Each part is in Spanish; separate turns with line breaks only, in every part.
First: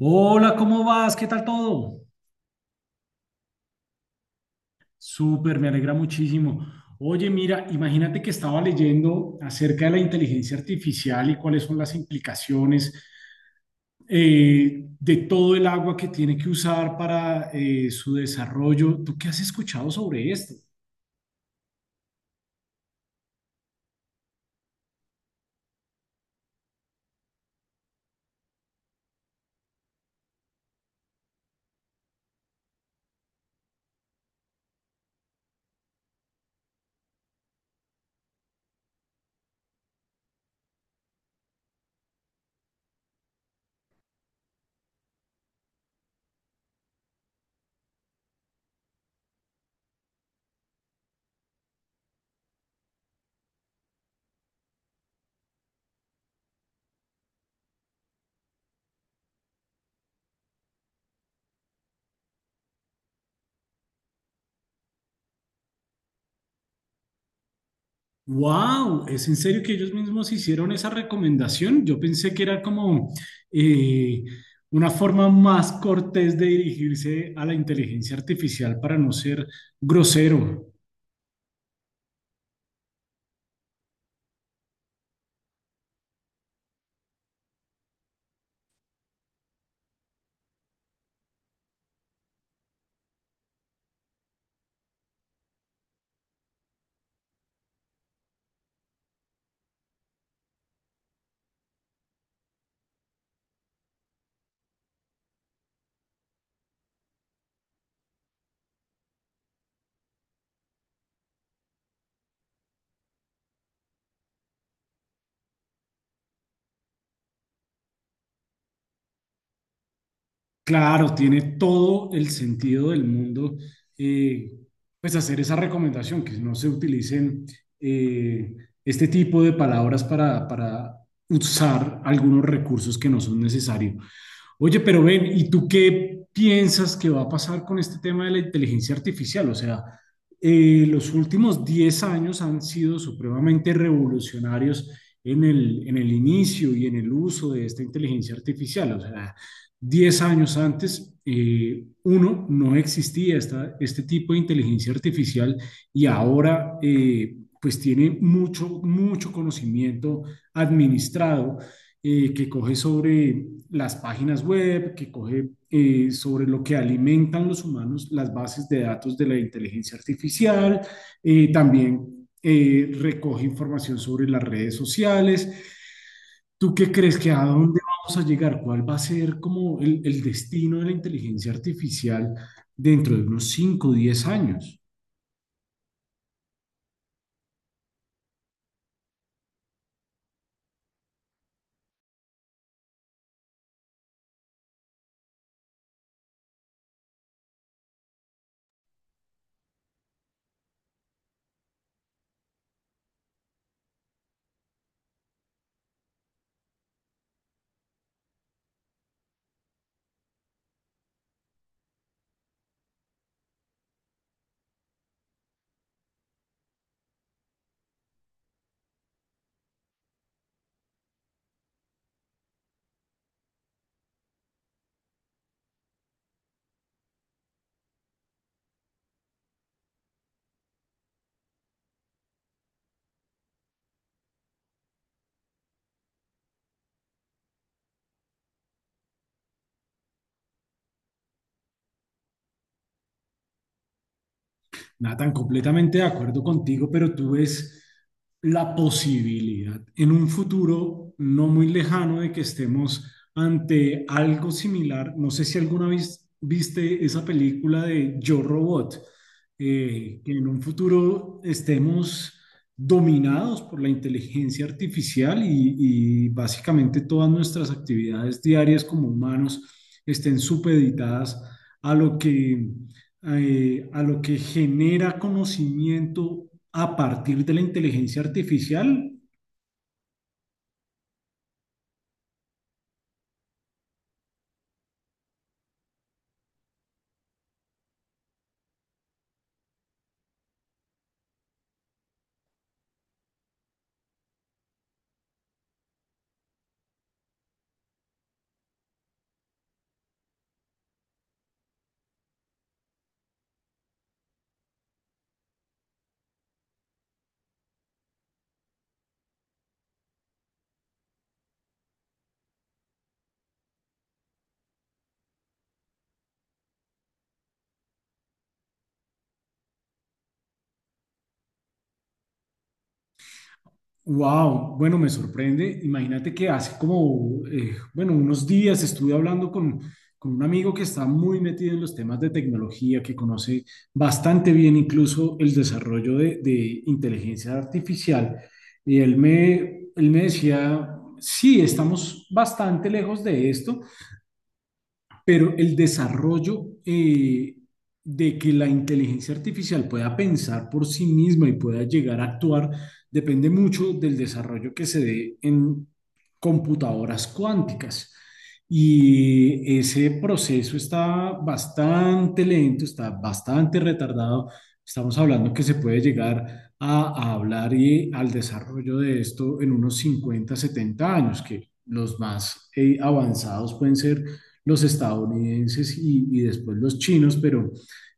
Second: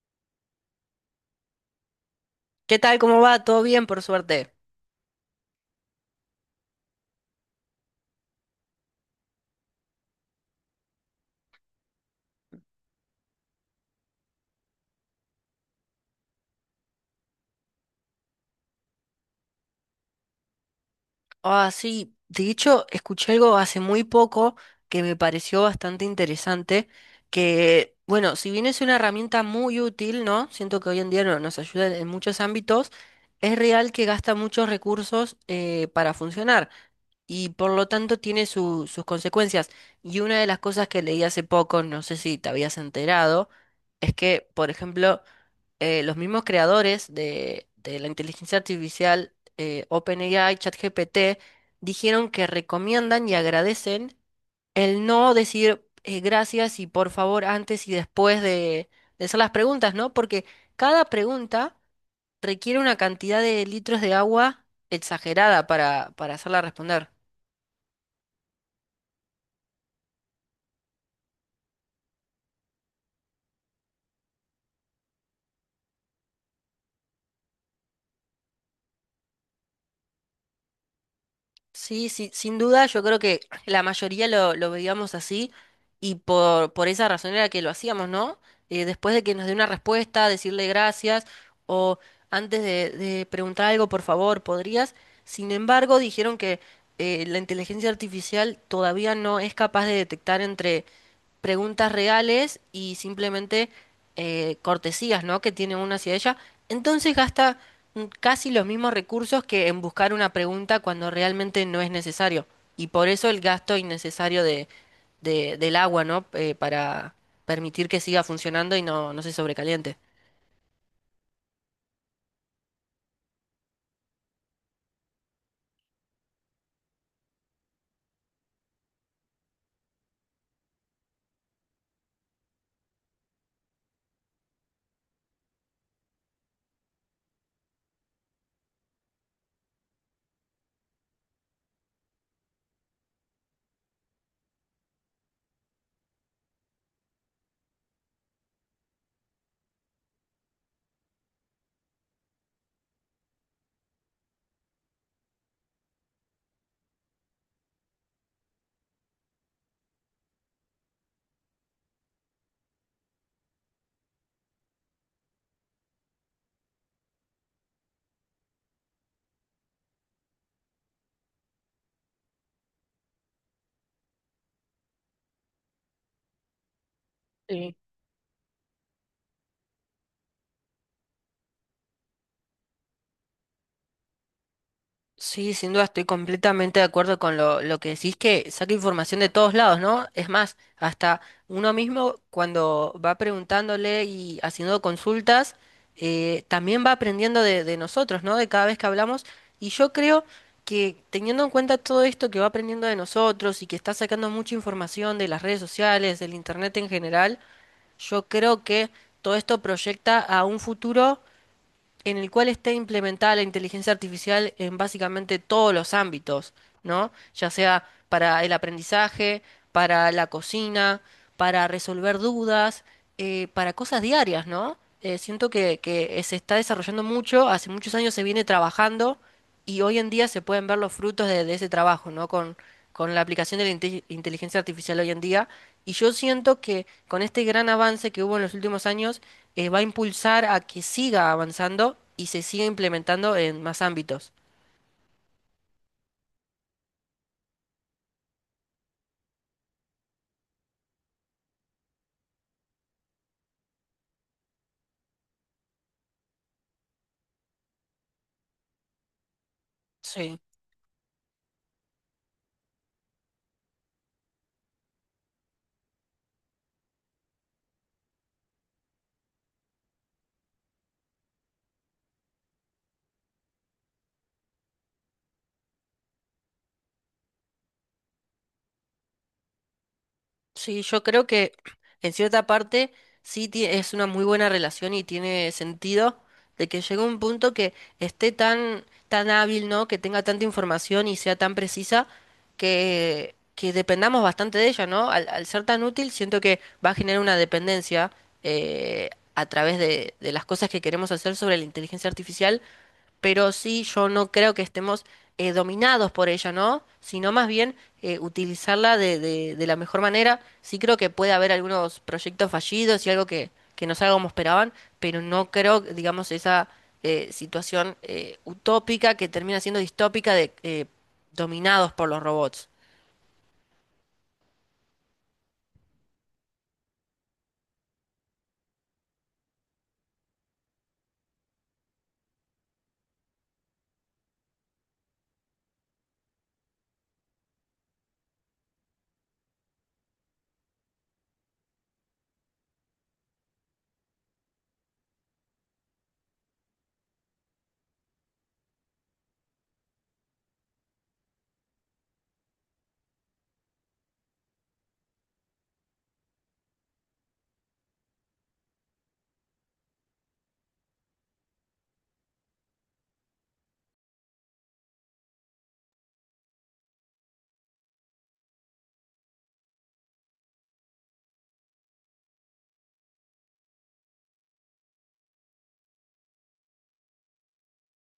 Hola, ¿cómo vas? ¿Qué tal todo?
¿Qué tal? ¿Cómo va? ¿Todo bien, por suerte?
Súper, me alegra muchísimo. Oye, mira, imagínate que estaba leyendo acerca de la inteligencia artificial y cuáles son las implicaciones de todo el agua que tiene que usar para su desarrollo. ¿Tú qué has escuchado sobre esto?
Ah, sí. De hecho, escuché algo hace muy poco que me pareció bastante interesante, que, bueno, si bien es una herramienta muy útil, ¿no? Siento que hoy en día nos ayuda en muchos ámbitos, es real que gasta muchos recursos para funcionar y por lo tanto tiene sus consecuencias. Y una de las cosas que leí hace poco, no sé si te habías enterado, es que, por ejemplo, los mismos creadores de la inteligencia artificial, OpenAI, ChatGPT, dijeron que recomiendan y agradecen el no decir gracias y por favor antes y después de hacer las preguntas, ¿no? Porque cada pregunta requiere una cantidad de litros de agua exagerada para hacerla responder.
Wow, ¿es en serio que ellos mismos hicieron esa recomendación? Yo pensé que era como eh, una forma más cortés de dirigirse a la inteligencia artificial para no ser grosero.
Sí, sí, sin duda, yo creo que la mayoría lo veíamos así y por esa razón era que lo hacíamos, ¿no? Después de que nos dé una respuesta, decirle gracias o antes de preguntar algo, por favor, ¿podrías? Sin embargo, dijeron que la inteligencia artificial todavía no es capaz de detectar entre preguntas reales y simplemente cortesías, ¿no? que tiene uno hacia ella. Entonces gasta casi los mismos recursos que en buscar una pregunta cuando realmente no es necesario. Y por eso el gasto innecesario del agua, ¿no? Para permitir que siga funcionando y no, no se sobrecaliente.
Claro, tiene todo el sentido del mundo eh, pues hacer esa recomendación, que no se utilicen eh, este tipo de palabras para usar algunos recursos que no son necesarios. Oye, pero ven, ¿y tú qué piensas que va a pasar con este tema de la inteligencia artificial? O sea, los últimos 10 años han sido supremamente revolucionarios en el inicio y en el uso de esta inteligencia artificial. O sea, 10 años antes, uno, no existía este tipo de inteligencia artificial y ahora, pues tiene mucho, mucho conocimiento administrado que coge sobre las páginas web, que coge sobre lo que alimentan los humanos, las bases de datos de la inteligencia artificial, también recoge información sobre las redes sociales. ¿Tú qué crees que a
Sí.
dónde vamos a llegar? ¿Cuál va a ser como el destino de la inteligencia artificial dentro de unos 5 o 10 años?
Sí, sin duda estoy completamente de acuerdo con lo que decís, que saca información de todos lados, ¿no? Es más, hasta uno mismo cuando va preguntándole y haciendo consultas, también va aprendiendo de nosotros, ¿no? De cada vez que hablamos. Y yo creo que teniendo en cuenta todo esto que va aprendiendo de nosotros y que está sacando mucha información de las redes sociales, del internet en general, yo creo que todo esto proyecta a un futuro en el cual esté implementada la inteligencia artificial en básicamente todos los ámbitos, ¿no? Ya sea para el aprendizaje, para la cocina, para resolver dudas, para cosas diarias, ¿no? Siento que se está desarrollando mucho, hace muchos años se viene trabajando y hoy en día se pueden ver los frutos de ese trabajo, ¿no? Con la aplicación de la inteligencia artificial hoy en día. Y yo siento que con este gran avance que hubo en los últimos años, va a impulsar a que siga avanzando y se siga implementando en más ámbitos.
Nathan, completamente de acuerdo contigo, pero tú ves la posibilidad en un futuro no muy lejano de que estemos ante algo similar. No sé si alguna vez viste esa película de Yo Robot, que
Sí.
en un futuro estemos dominados por la inteligencia artificial y básicamente todas nuestras actividades diarias como humanos estén supeditadas a lo que a lo que genera conocimiento a partir de la inteligencia artificial,
Sí, yo creo que en cierta parte es una muy buena relación y tiene sentido de que llegue un punto que esté tan, tan hábil, ¿no? Que tenga tanta información y sea tan precisa que dependamos bastante de ella, ¿no? Al ser tan útil, siento que va a generar una dependencia eh, a través de las cosas que queremos hacer sobre la inteligencia artificial pero sí yo no creo que estemos dominados por ella, ¿no? Sino más bien utilizarla de la mejor manera. Sí creo que puede haber algunos proyectos fallidos y algo que no salga como esperaban, pero no creo, digamos, esa situación utópica que termina siendo distópica de dominados por los robots.
wow, bueno, me sorprende. Imagínate que hace como, bueno, unos días estuve hablando con un amigo que está muy metido en los temas de tecnología, que conoce bastante bien incluso el desarrollo de inteligencia artificial. Y él me decía, sí, estamos bastante lejos de esto. Pero el desarrollo de que la inteligencia artificial pueda pensar por sí misma y pueda llegar a actuar depende mucho del desarrollo que se dé en computadoras cuánticas. Y ese proceso está bastante lento, está bastante retardado. Estamos hablando que se puede llegar a hablar y al desarrollo de esto en unos 50 70 años, que los más avanzados pueden ser los estadounidenses y después los chinos, pero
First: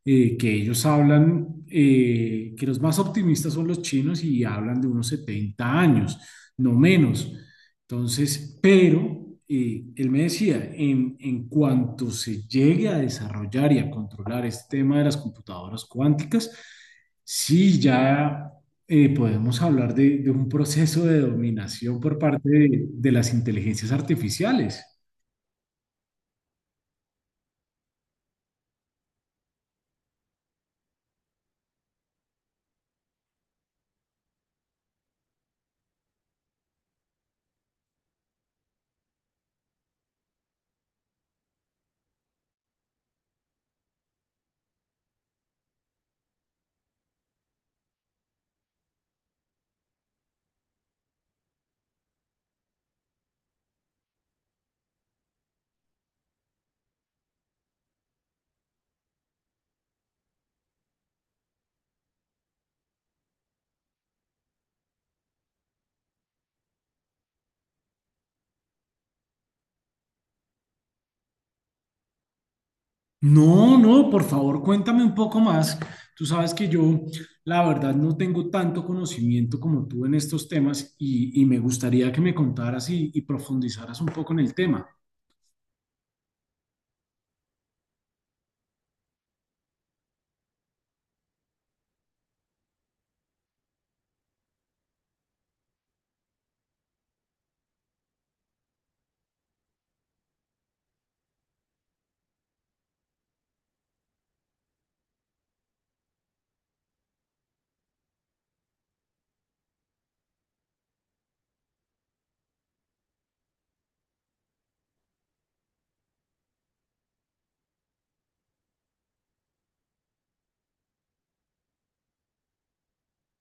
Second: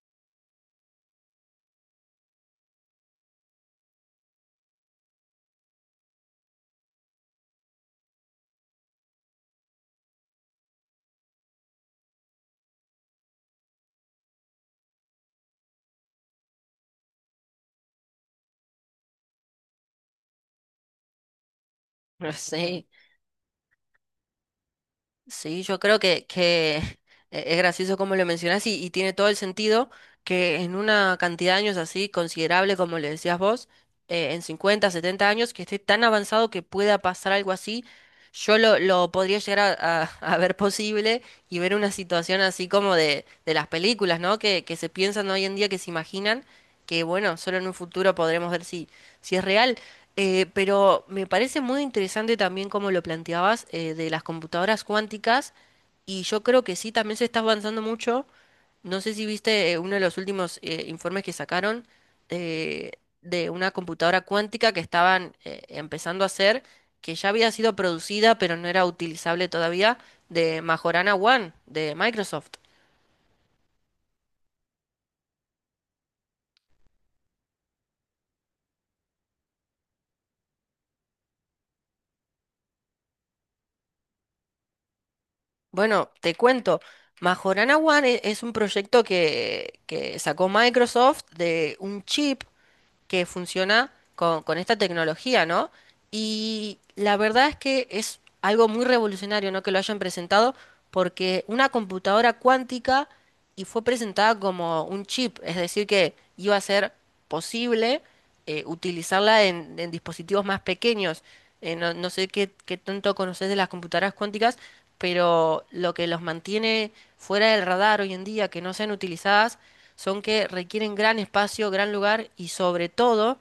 que ellos hablan, que los más optimistas son los chinos y hablan de unos 70 años, no menos. Entonces, pero él me decía, en cuanto se llegue a desarrollar y a controlar este tema de las computadoras cuánticas, sí ya podemos hablar de un proceso de dominación por
No
parte
sé.
de las inteligencias artificiales.
Sí, yo creo que es gracioso como lo mencionás y tiene todo el sentido que en una cantidad de años así considerable, como le decías vos, en 50, 70 años, que esté tan avanzado que pueda pasar algo así, yo lo podría llegar a, a ver posible y ver una situación así como de las películas, ¿no? Que se piensan hoy en día, que se imaginan, que bueno, solo en un futuro podremos ver si, si es real. Pero me parece muy interesante también como lo planteabas de las computadoras cuánticas y yo creo que sí, también se está avanzando mucho. No sé si viste uno de los últimos informes que sacaron eh, de una computadora cuántica que estaban empezando a hacer, que ya había sido producida pero no era utilizable todavía, de Majorana One de Microsoft.
No, no, por favor, cuéntame un poco más. Tú sabes que yo, la verdad, no tengo tanto conocimiento como tú en estos temas y me gustaría que me contaras y profundizaras un poco en el tema.
Bueno, te cuento, Majorana One es un proyecto que sacó Microsoft de un chip que funciona con esta tecnología, ¿no? Y la verdad es que es algo muy revolucionario, ¿no? Que lo hayan presentado porque una computadora cuántica y fue presentada como un chip, es decir, que iba a ser posible utilizarla en dispositivos más pequeños. No, no sé qué, qué tanto conoces de las computadoras cuánticas, pero lo que los mantiene fuera del radar hoy en día, que no sean utilizadas, son que requieren gran espacio, gran lugar y sobre todo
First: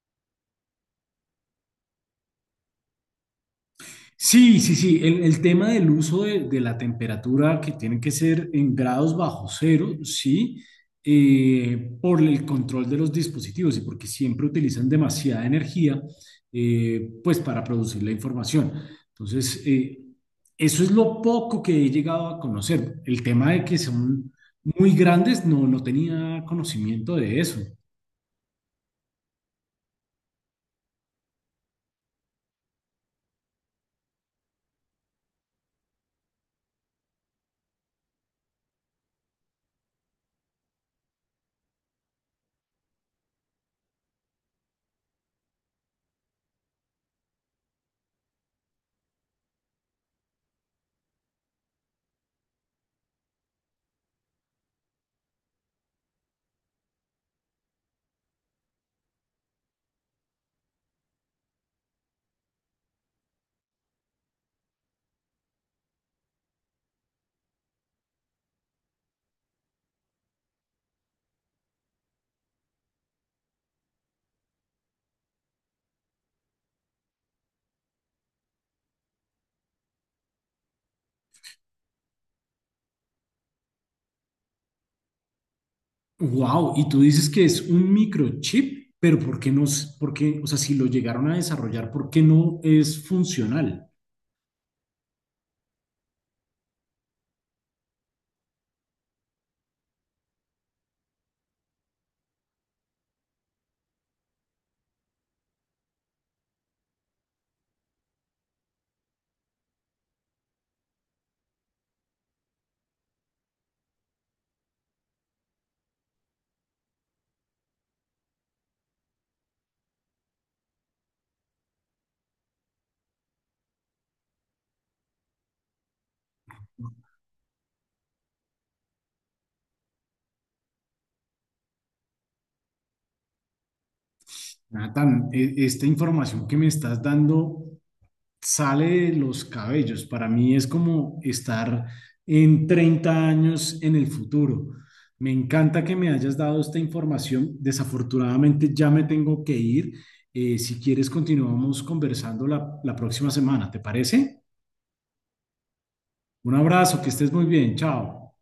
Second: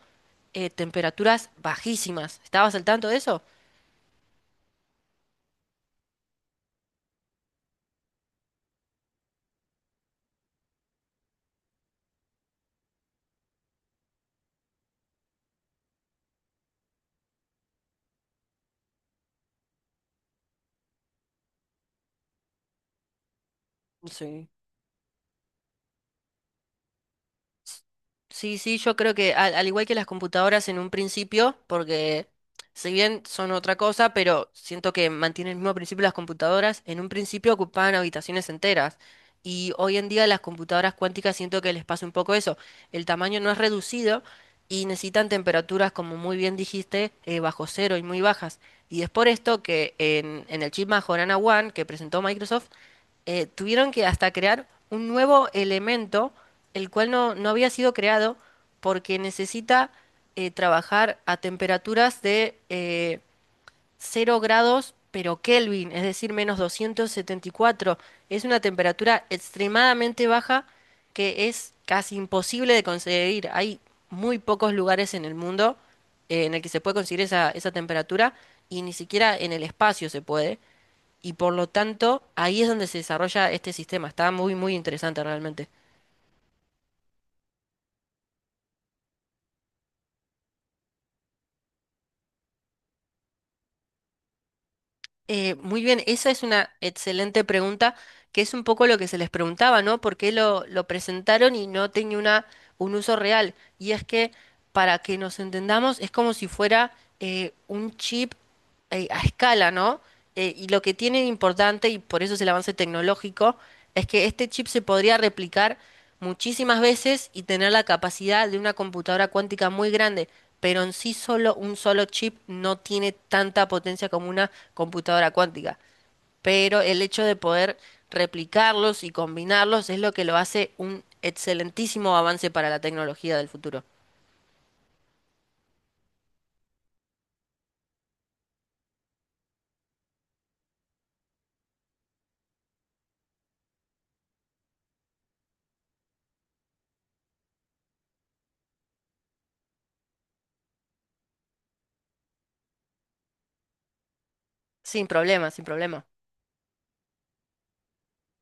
temperaturas bajísimas. ¿Estabas al tanto de eso?
Sí, sí, sí. El tema del uso de la temperatura que tiene que ser en grados bajo cero, sí, por el control de los dispositivos y porque siempre utilizan demasiada energía, pues para producir la información. Entonces, eso es lo poco que he llegado a conocer. El tema de que son
Sí.
muy grandes, no, no tenía conocimiento de eso.
Sí, sí, yo creo que al igual que las computadoras en un principio, porque si bien son otra cosa, pero siento que mantienen el mismo principio las computadoras, en un principio ocupaban habitaciones enteras. Y hoy en día las computadoras cuánticas siento que les pasa un poco eso. El tamaño no es reducido y necesitan temperaturas, como muy bien dijiste, bajo cero y muy bajas. Y es por esto que en el chip Majorana One que presentó Microsoft, tuvieron que hasta crear un nuevo elemento, el cual no, no había sido creado porque necesita trabajar a temperaturas de 0 grados, pero Kelvin, es decir, menos 274. Es una temperatura extremadamente baja que es casi imposible de conseguir. Hay muy pocos lugares en el mundo en el que se puede conseguir esa temperatura y ni siquiera en el espacio se puede y por lo tanto ahí es donde se desarrolla este sistema. Está muy, muy interesante realmente.
Wow, y tú dices que es un microchip, pero ¿por qué no? ¿Por qué? O sea, si lo llegaron a desarrollar, ¿por qué no es funcional?
Muy bien, esa es una excelente pregunta, que es un poco lo que se les preguntaba, ¿no? ¿Por qué lo presentaron y no tenía una, un uso real? Y es que, para que nos entendamos, es como si fuera un chip a escala, ¿no? Y lo que tiene de importante, y por eso es el avance tecnológico, es que este chip se podría replicar muchísimas veces y tener la capacidad de una computadora cuántica muy grande, pero en sí solo un solo chip no tiene tanta potencia como una computadora cuántica. Pero el hecho de poder replicarlos y combinarlos es lo que lo hace un excelentísimo avance para la tecnología del futuro.
Nathan, esta información que me estás dando sale de los cabellos. Para mí es como estar en 30 años en el futuro. Me encanta que me hayas dado esta información. Desafortunadamente ya me tengo que ir. Si quieres, continuamos conversando la próxima semana, ¿te parece?
Sin problema, sin problema.
Un abrazo, que estés muy bien. Chao.